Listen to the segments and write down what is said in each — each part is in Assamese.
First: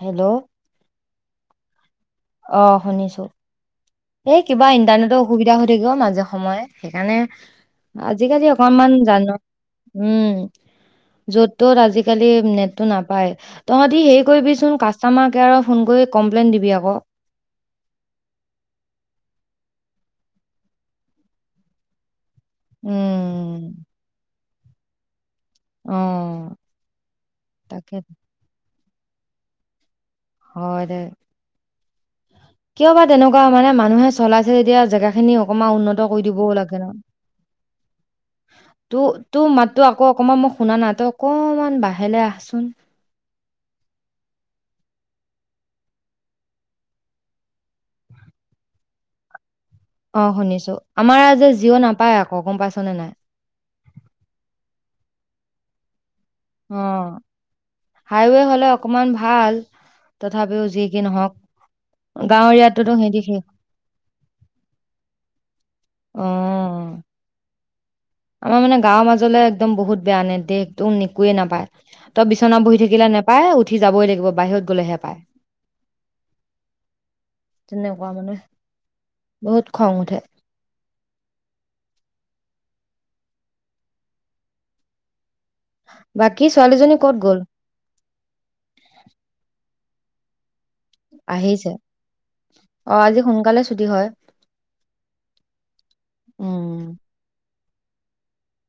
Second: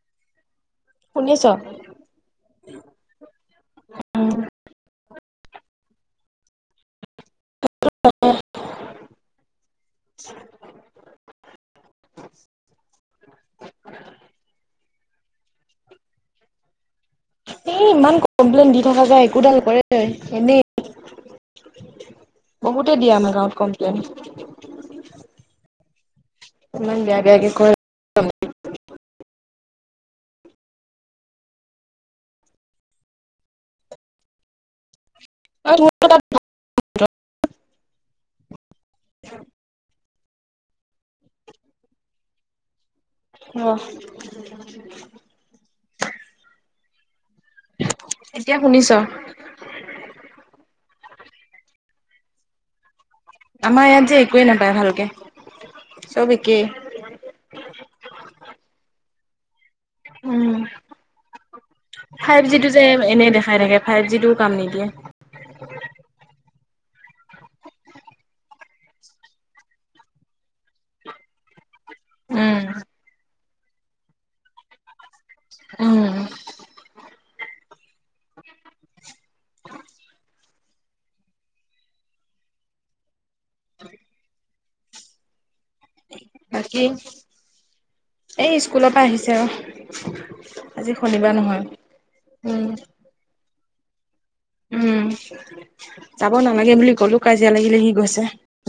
হেল্ল' শুনিছ। অ শুনিছো এই কিবা ইণ্টাৰনেট। অসুবিধা হৈ থাকিব মাজে সময় সেইকাৰণে আজিকালি অকনমান। জানো উম। য'ত ত'ত আজিকালি নেটটো নাপায় তহঁতি হেই কৰিবি চোন কাষ্টমাৰ কেয়াৰৰ ফোন কৰি। কমপ্লেইন দিবি আকৌ। এই ইমান কমপ্লেইন দি থকা যোয় একোডালকৰে এনেই। বহুতে দিয়ে আমাৰ গাঁৱত উম কমপ্লেইন। অ ইমান বেয়া বেয়া কে কয়। তাকে হয় দে কিয় বা তেনেকুৱা মানে মানুহে চলাইছে যেতিয়া জেগা। খিনি অকমান উন্নত কৰি অ দিবও লাগে ন ত তোৰ মাতো। আকৌ অকমান মই শুনা নাই তো অকমান বাহেলৈ আহচোন। আহ। এতিয়া শুনিছ? অ শুনিছো আমাৰ আজ যে জিঅ নাপায় আকৌ গম পাইছনেে নাই। আমাৰ ইয়াত যে একোৱেই নাপায় ভালকে। চব একেই অ হাইৱে হলে অকমান ভাল। উম তথাপিও যি কি নহওক, ফাইভ গাঁও জিটো যে এৰিয়াতটোতো সিহঁতি এনেই সেই দেখাই থাকে ফাইভ জিটোও কাম নিদিয়ে। আহ' তমাৰ মানে গাঁৱৰ মাজলৈ একদম বহুত বেয়া নে দেহ একদম ন একুয়ে নাপায় তই বিচনা উম বহি থাকিলে নাপায়। পায় উঠি যাবই লাগিব বাহিৰত গ'লেহে পায়। উম তেনেকুৱা মানে বহুত খং উঠে উ বাকী এ স্কুলৰ পৰা আহিছে আৰু আজি শনিবাৰ নহয় আহিছে উম অ আজি সোনকালে ছুটি হয় উম যাব উম নালাগে বুলি গলো কাজিয়া লাগিলাগি গৈছে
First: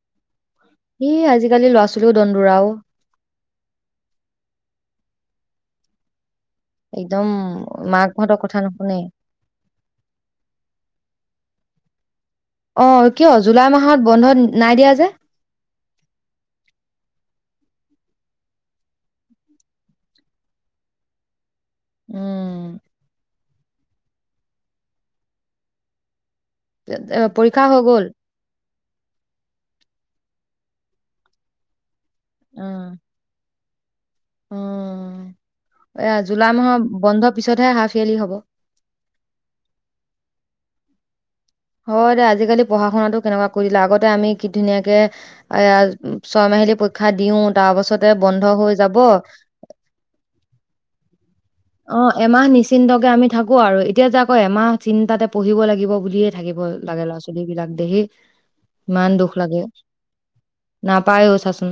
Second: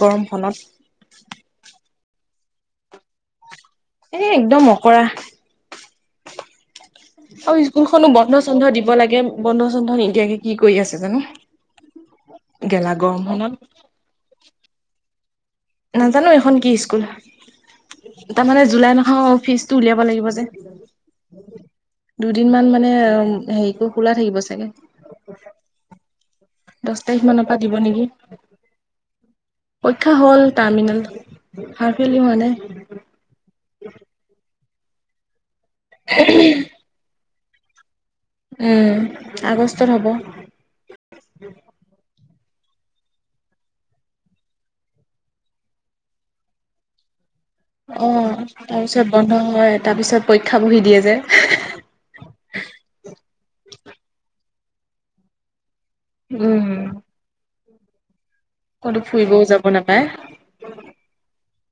গৰমখনত স আজিকালি ল'ৰা ছোৱালীও দনদুয়া এ একদম অকৰা একদম আৰু স্কুলখনো মাকহঁতৰ বন্ধ কথা চধ দিব নুশুনে লাগে বন্ধ চধ নিদিয়াকে কি কৰি আছে জানো অ গেলা কিয় গৰমখনত জুলাই মাহত বন্ধ নাই দিয়া যে নাজানো এখন কি স্কুল তাৰমানানে জুলাই মখৰ ফিজটো উলিয়াব লাগিব যে দুদিন উম মান মানে হেৰিকো খোলা থাকিব চাগে দহ তাৰিখ মানৰ পৰা পৰীক্ষা হৈ দিব গ'ল নেকি পৰীক্ষা হ'ল টাৰ্মিনেল হাৰফেলি মানে উ এ জুলাই মাহৰ বন্ধ পিছতহে হাফ ইয়াৰলি হ'ব। উম আগষ্টত হ'ব হয় আজি আজিকালি পঢ়া শুনাাতো কেনেকুৱা কৰি দিলে আগতে আমি কি ধুনীয়াকে এ ছয় মাহিলী পৰীক্ষা দিওঁও অ তাৰপিছত বন্ধ হয় তাৰ পিছত পৰীক্ষা বহি দিয়ে যে অ এমাহ নিশ্চিন্তকে আমি থাকো আৰু এতিয়া যে আকৌ এমাহ চিন্তাতে পঢ়িব লাগিব বুলিয়ে থাকিব উম লাগে ল'ৰা ছোৱালী বিলাক দেহি ক'তো ইমান দুখ ফুৰিবও লাগে যাব নাপায় নাপায়ও চাচোন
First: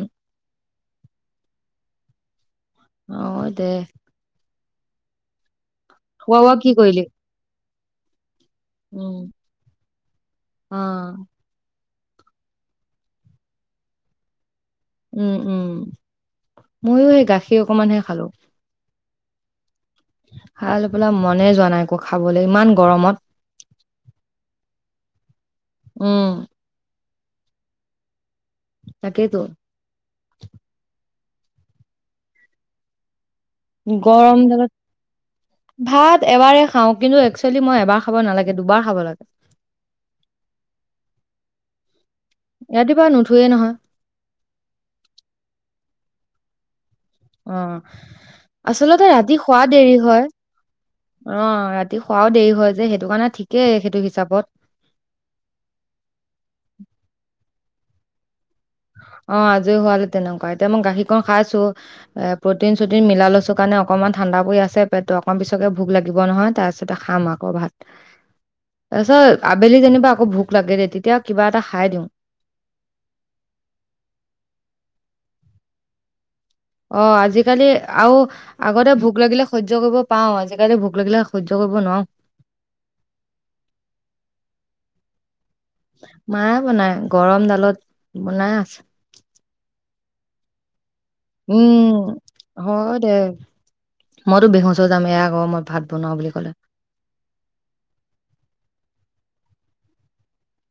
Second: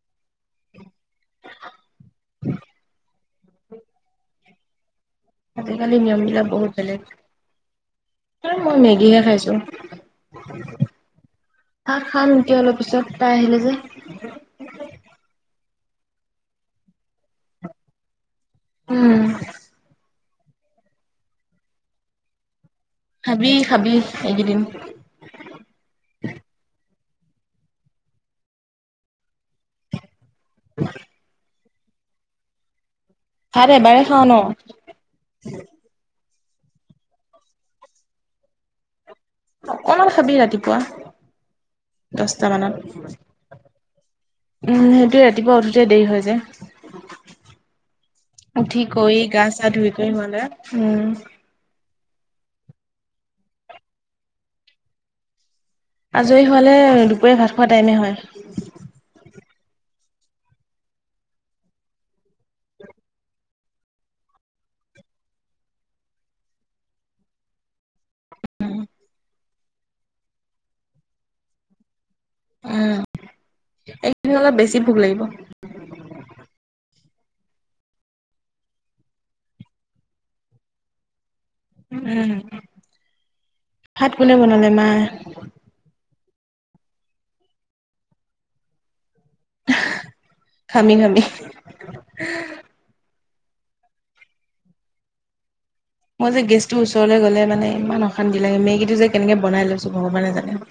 অ অ দে আজিকালি খোৱা নিয়মিলা বোৱা কি বহুত বেলেগ কৰিলি? মই উম, মেগীহে খাইছো অ', খাক খান একি অলপ পিছত তাই আহিলে যে উম উম ময়ো সেই গাখীৰ অকমানহে খালো উম খাই লৈ পেলা মনে যোৱা নাই আ একৌ খাবলৈ ইমান গৰমত ভাবি খাবি এইকেইদিন উম। তাকেই তোৰ হয় ভাত এবাৰে খাওঁ ন গৰম জালত ভাত এবাৰে খাওঁ কিন্তু একচুৱেলি মই এবাৰ খাব নালাগে দুবাৰ খাব লাগে অকমান খাবি ৰাতিপুৱা দহটা ৰাতিপুৱা নুঠোৱেই মানত নহয় উম সেইটোৱে ৰাতিপুৱা উঠোতে দেৰি হৈ যায় আহ উঠি আচলতে কৰি ৰাতি গা খুৱা চা ধুই দেৰি কৰি হয় হ'লে উম অ ৰাতি ৰাতি খোৱাও দেৰি হয় যে সেইটো কাৰণে ঠিকেই সেইটো হিচাপত আজৰি হোৱালে দুপৰীয়া ভাত খোৱা টাইমে হয় অ আজৰি হোৱালে তেনেকুৱা এতিয়া মই গাখীৰ খ খাইছো এ প্ৰটিন চটিন মিলা লৈছো কাৰণে অকনমান ঠাণ্ডা পৰি আছে পেটটো আকৌ পিছতে ভোক লাগিব নহয় তাৰপিছতে খাম আকৌ ভাত তাৰপিছত আবেলি যেনিবা আকৌ ভোক লাগে দে তেতিয়া কিবা এটা খাই দিওঁ উম এইকেইদিন অলপ বেছি ভোক লাগিব অ আজিকালি আৰু আগতে ভোক লাগিলে সহ্য কৰিব পাও আজিকালি ভোক লাগিলে সহ্য কৰিব নোৱাৰো উম ভাত কোনে বনালে মা মায়ে বনাই গৰম ডালত বনাই আছে ঘামি ঘামি উম হয় দে মইতো বেহুচ হৈ যামে আকৌ মই ভাত বনাও মই বুলি যে ক'লে গেছটোৰ ওচৰলৈ গ'লে মানে ইমান অশান্তি লাগে মেকীটো যে কেনেকে বনাই লৈছোঁ ভগৱানে জানে।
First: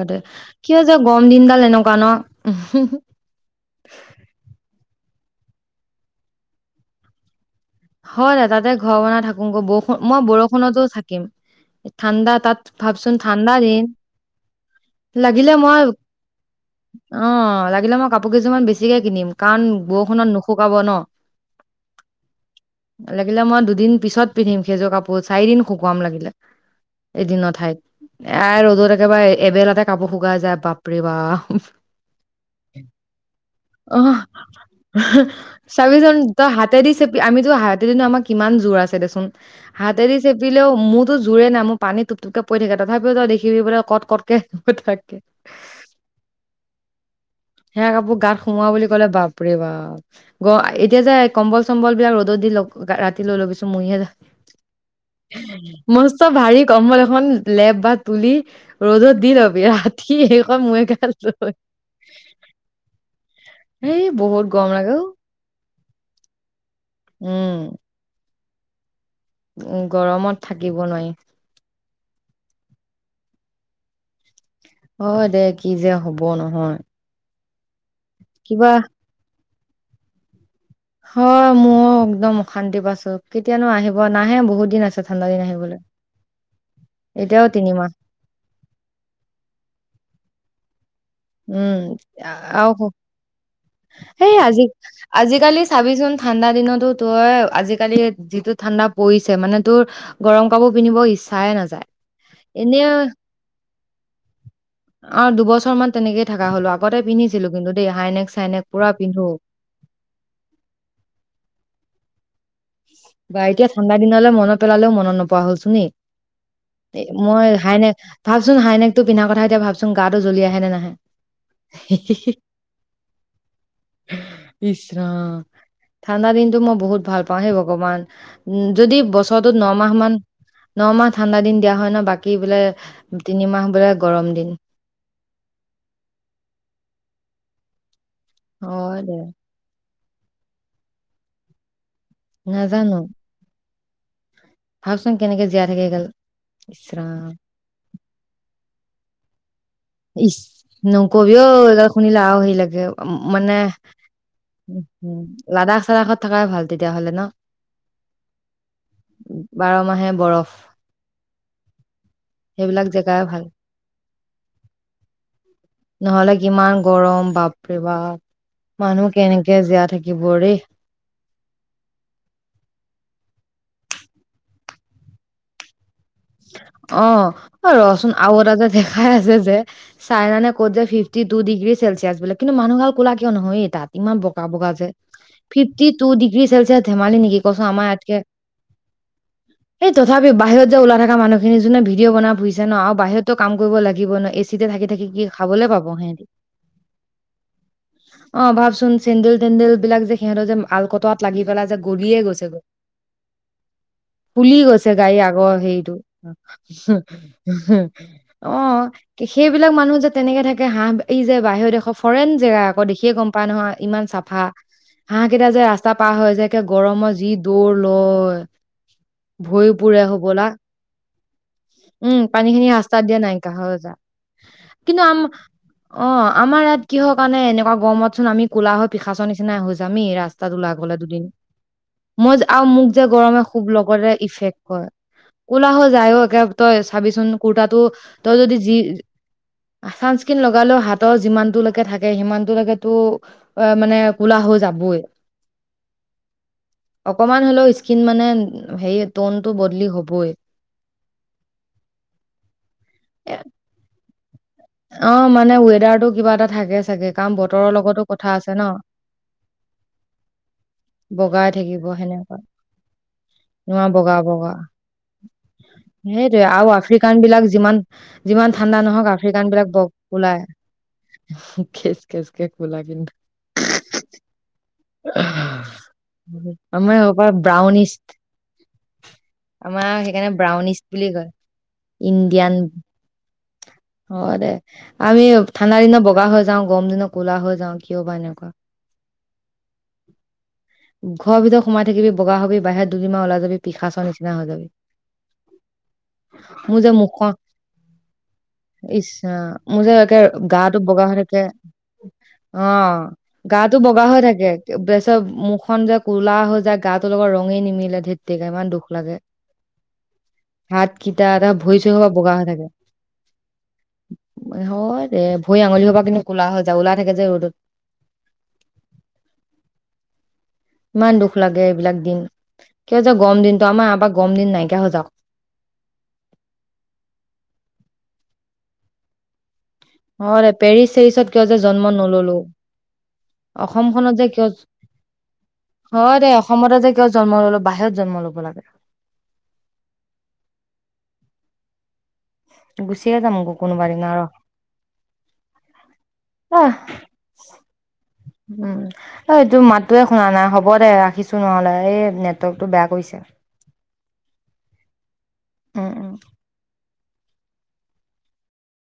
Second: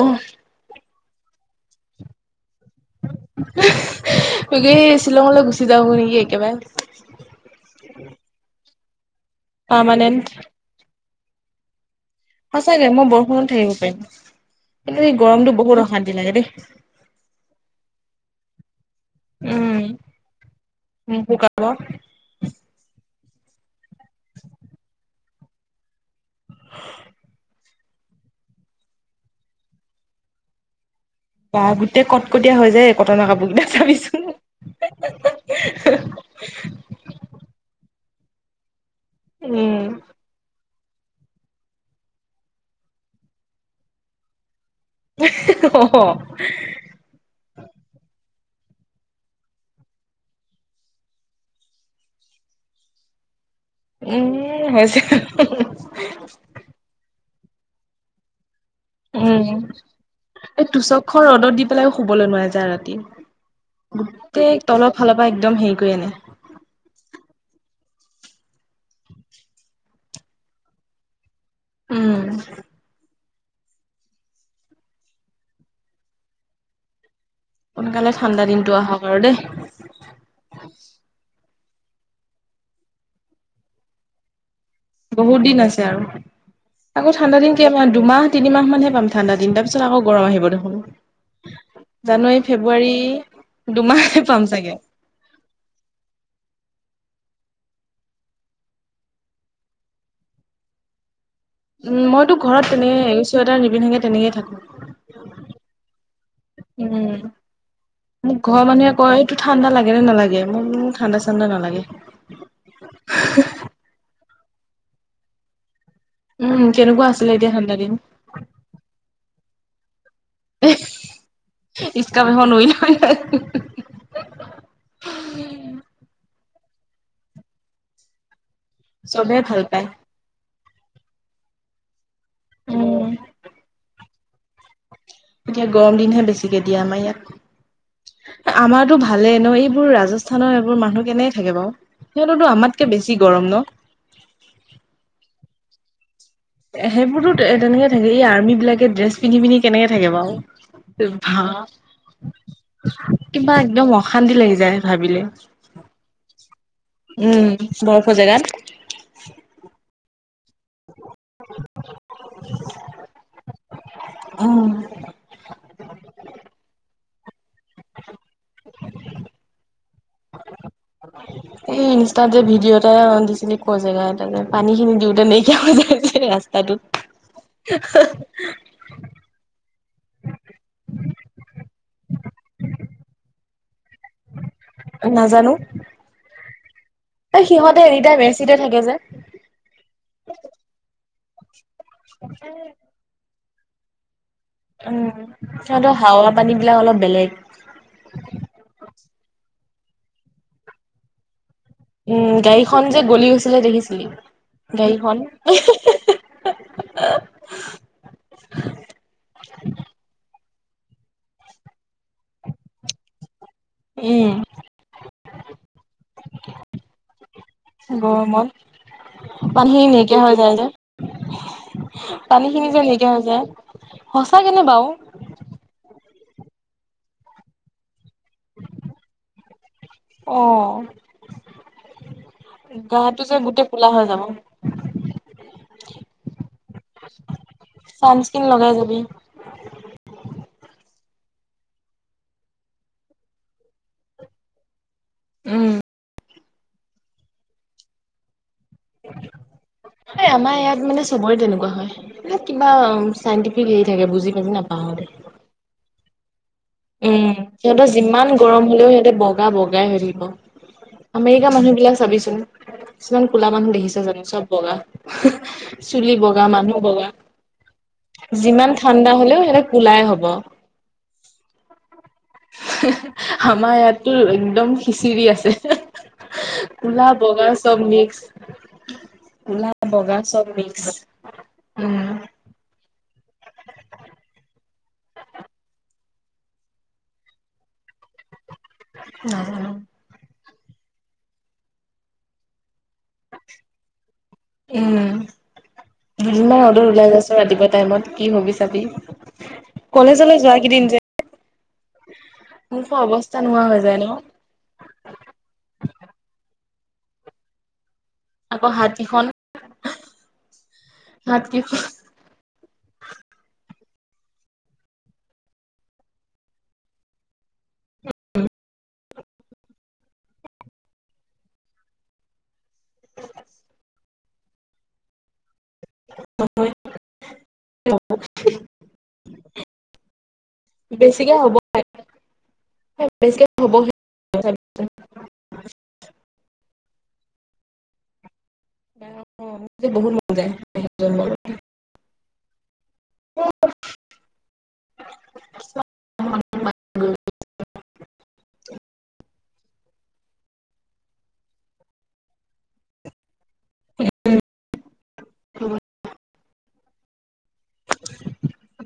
অ দে কি হৈছে গৰম দিনডাল এনেকুৱা ন উ তাকে শ্বিলঙলৈ গুচি য নেকি একেবাৰে। হয় দাদাতে ঘৰ বনাই থাকোৈ বৰষুণ পাৰমানেণ্ট মই বৰষুণতো থাকিম। ঠাণ্ডা তাত সঁচাকে মই ভাবচোন বৰষুণত ঠাণ্ডা থাকিব দিন পাৰিম কিন্তু এই গৰমটো লাগিলে বহুত মই অশান্তি লাগে দেই অ লাগিলে মই কাপ কাপোৰ কেইযুমান বেছিকে কিনিম কাৰণ উম বৰষুণত নুশুকাব ন মোক শুকাব লাগিলে মই দুদিন পিছত পিন্ধিম সেইযোৰ কাপোৰ চাৰিদিন শুকুৱাম লাগিলে এদিনৰ ঠাইত এ ৰ'দত একেবাৰে এবেলাতে কাপোৰ শুকাই যায় বাপ অ গোটেই কটকটীয়া হৈ যায় কটনৰ কাপোৰ কেইটা চাবিচোন চাবিজন ত হাতে দি চ আমিটো হাতেদিনো আমাৰ কিমান জোৰ আছে দেচোন উম হাতেদি চেপিলেও মোৰতো জোৰে নাই মোৰ পানী টোপ টোপকে পৰি থাকে তথাপিও তই দেখিবি বোলে কত কতকে অ সে কাপোৰ গাত সোমোৱা বুলি ক'লে বাপৰে বাপ গ এতিয়া যে কম্বল চম্বল বিলাক ৰ'দত দি ৰাতিলৈ ল'বিছো মইহে য উম হৈছে ম্ত ভাৰী কম্বল এখন লেপ বা তুলি ৰ'দত দি উম লবি ৰাতি সেই কন মই ক যা ৰাতি গোটেই গৰম লাগে তলৰ অ ফালৰ পৰা একদম হেৰি কৰি আনে উম উ গৰমত থাকিব নোৱাৰি উম হয় দে কি যে হব নহয় সোনকালে ঠাণ্ডা কিবা দিনতটো আহক আৰু দেই হয় মোৰ একদম অশান্তি পাইছো কেতিয়ানো আহিব নাহে বহুত দিন আছে ঠাণ্ডা বহুত দিন আহিবলৈ আছে। আৰু আকৌ ঠাণ্ডা এতিয়াও দিন ক তিনিমাহ দুমাহ তিনিমাহ মানহে পাম ঠাণ্ডা দিন তাৰপিছত আকৌ গৰম আহিব দেখোন। উম জানুৱাৰী আহ- ফেব্ৰুৱাৰী দুমাহে সেই পাম আজি চাগে আজিকালি চাবিচোন ঠাণ্ডা দিন। তই আজিকালি যিটো ঠাণ্ডা পৰিছে মানে তোৰ গৰম কাপোৰ পিন্ধিব ইচ্ছো উম মইতো ঘৰত তেনেকেৰিছো এটাৰ নিবিনেগে তেনেকয়ে থাকো। আৰু দুবছৰ মান তেনেকে থকা হলো আগতে উম পিন্ধিছিলো কিন্তু দেই হাইনেট মোক চাইনেট ঘৰৰ মানুহে কয় এইটো ঠাণ্ডা লাগে নে নালাগে মোৰ ঠাণ্ডা ঠাণ্ডা নালাগে। বা এতিয়া ঠাণ্ডা দিনলৈ মনত পেলালেও মনত নপোৱা হলছোন নি উম এ কেনেকুৱা আছিলে মই এতিয়া ঠাণ্ডা দিন হাইনেক ভাবচোন হাইনেকটো পিন্ধাৰ কথা এতিয়া ভাবছো। গাটো জ্বলি আহে নে নাহে ইচকাপ এখন উৰি লৈ বিছৰা ঠাণ্ডা দিন। মই বহুত ভাল পাওঁ সেই ভগৱান উ যদি চবে বছৰটোত ভাল ন পায় মাহ মান। ন মাহ ঠাণ্ডা দিন দিয়া হয় ন বাকী বোলে উম তিনিমাহ বোলে গৰম দিন এতিয়া গৰম দিনহে বেছিকে দিয়া আমাৰ ইয়াত আমাৰতো হয় দে ভালেই ন এইবোৰ ৰাজস্থানৰ এইবোৰ মানুহ কেনে থাকে। বাৰু সিহঁততো আমাতকে বেছি গৰম ন ভকচোন কেনেকে জীয়াই থাকে গাল সেইবোৰতো তেনেকে থাকে এই আৰ্মি বিলাকে ড্ৰেছ পিন্ধি পিনি কেনেকে থাকে বাৰু ন কবিও বা এইবাল শুন লাও হেই লাগে কিবা মানে। একদম অশান্তি লাগি যায় ভাবিলে। ৰাাক চালখত থকাই ভাল তেতিয়াাহলে ন উম, বৰফৰ জেগাত। বাৰ মাহে বৰফ সেইবিলাক জেগাই ভাল। উম, নহলে কিমান গৰম বাপৰে বাৰে বাপ। মানুহ কেনেকে জীয়া থাকিব ৰেই। এই ইনষ্টাতে ভিডিঅ' এটটা দিছিলি ক জেগা তে পানী খিনি দিওঁতে নাইকিয়া হৈ। ৰাস্তাটোত। অ ৰচোন আৰু এটা যে দেখাই আছে যে, চাইনানে ক'ত যে ফিফটি টু ডিগ্ৰী চেলচিয়ছ বোলে কিন্তু মানুহ ভাল কুলা কিয় নহয় এই তাত ইমান ব বগা যে নাজানো ফিফটি টু ডিগ্ৰী চেলচিয়াছ ধেমালি নেকি কচোন আমাৰ ইয়াতকে য এই তথাপি বাহিৰত যে ওলাই থকা মানুহখিনি যোনে ভিডিঅ' বনাই ফুৰিছে ন বাহিৰতটো কাম কৰিব লাগিব নহ চিতে থাকি থাকি উম, কি খাবলে পাব সিহঁতৰ সিহতি। হাৱা পানী বিলাক অলপ বেলেগ। অ ভাবচোন চেন্দেল তেন্দেল বিলাক যে সিহঁতৰ যে আল কটোৱাত লাগিব। পেলা যে গলিয়ে উম, গৈছে গৈ গাড়ীখন যে গলি গৈছিলে দেখিছিলি ফুলি গৈছে গাড়ী গাড়ীখন। আগৰ হেৰিটো। অ সেইবিলাক মানুহ যে তেনে সেনেকে থাকে হাঁহ ই যে বাহিৰৰ দেশৰ ফৰেইন জেগা আকৌ দেখিয়ে গম পায় নহয় ইমান উম। চাফা। হাঁহ কেইটা যে ৰাস্তা পাৰ হৈ যেে গৰমত যি দৌৰ লয়। গৰমত পানী ভৰি খিনি পুৰে নাইকিয় হৈ হ'বলা যায় যে। উম পানী খিনি ৰাস্তাত দিয়া নাইকিয়া হৈ হৈ যায়, সঁচাকে নে বাৰু কিন্তু আম অ আম আমাৰ ইয়াত কিহৰ কাৰণে এনেকুৱা গৰমত। কচোন আমি কোলা পিখাচৰ নিচিনা হৈ যামি ৰাস্তাত অ', ওলাই গ'লে দুদিন। মই আৰু মোক যে গাটো গৰমে খুব গোটেই ক'লা হৈ লগতে যাব। ইফেক্ট কৰে। ক'লা হৈ যায় অ একে তই চাবিচোন কুৰ্তাটো তই চানস্ক্ৰীন যদি লগাই যি যাবি। ছানস্কিন লগালো হাতত। যিমান লৈকে থাকে সিমান লৈকেতো অ মানে কোলা হৈ যাবই। উম! অকমান হ'লেও স্কিন মানে হে টনটো বদলি এই হ'বই। আমাৰ ইয়াত মানে চবৰে তেনেকুৱা হয় ম কিবা এ চাইণ্টিফিক হেৰি থাকে বুজি। পাজি অ মানে ৱেডাৰটো কিবা এটা থাকে চাগে উম কাৰণ বতৰৰ সিহঁতৰ লগতো কথা যিমান আছে ন গৰম হলেও সিহঁতে বগা বগাই হৈ থাকিব। বগাই আমেৰিকা মানুহ থাকিব বিলাক সেনেকুৱা চাবিচোন। কিছুমান কুলা মানুহ নোৱা দেখিছ বগা জানো চব বগা, চুলি বগা, সেইটোয়ে আৰু মানুহ বগা। আফ্ৰিকান বিলাক যিমান যিমান ঠাণ্ডা নহওক হ'লেও আফ্ৰিকান সিহঁতে বিলাক ব কোলাই হ'ব। ওলাই। খেচ খেচ কে কুলা কিন্তু। আমাৰ ইয়াততো একদম খিচিৰি আছে। আমাৰ হ ক'লা পৰা বগা চব ব্ৰাউনিছ মিক্স। ক'লা আমাৰ বগা সেইকাৰণে চব ব্ৰাউনিচ মিক্স। বুলি কয় উম। ইণ্ডিয়ান। হয় দে আমি ঠাণ্ডা দিনত বগা হৈ যাওঁ গৰম দিনত ক'লা হৈ যাওঁ। কিয় বা এনেকুৱা। অ ঘৰৰ ভিতৰত সোমাই থাকিবি বগা হবি বাহিৰত দুদিন মাহ ওলাই যাবি পিখা চৰ নিচিনা হৈ উম, যাবি। দুদিনমান ৰ'দত মোৰ যে ওলাই মুখ যাচোন ৰাতিপুৱা টাইমত কি হবি চাবি। ইচ ৰাম মোৰ যে একে গাটো বগা হৈ থাকিলে হয় [inaudible] অ গাটো বগা হৈ থাকে। বেছৰ মুখখনন যে কোলা হৈ যায় গাটোৰ লগত ৰঙে নিমিলে ধে। তেক ইমান আকৌ দুখ হাত লাগে, কেইখন হাত কেইটা হাত এটা ভৰি কেইখন চৰি হোপা বগা হৈ থাকে। হয় দে ভৰি আঙুলি হ পৰা কিন্তু ক'লা হৈ যায় ওলাই থাকে যে ৰ'দত। উ [inaudible] ইমান দুখ লাগে এইবিলাক দিন। কিয় যে গৰম দিনটো আমাৰ আবাক গম দিন নাইকিয়া হৈ যাওঁক। ম [inaudible] অ দে পেৰিচ চেৰিচত কিয় যে জন্ম নললোঁ। বেছিকে হ'ব বহুত অসমখনত যে কিয়, হয় দে অসমতে যে কিয় জন্ম ললো বাহিৰত জন্ম লব লাগে। মোৰ যে বহুত মন যায় বাহিৰত জন্ম হ'লে। গুচিয়ে যাম গ কোনোবা দিনা ৰ আহ। [unintelligible] উম এই এইটো মাতটোৱে শুনা নাই হ'ব দে ৰাখিছো নহ'লে এই নেটৱৰ্কটো বেয়া কৰিছে। উম। উম উম।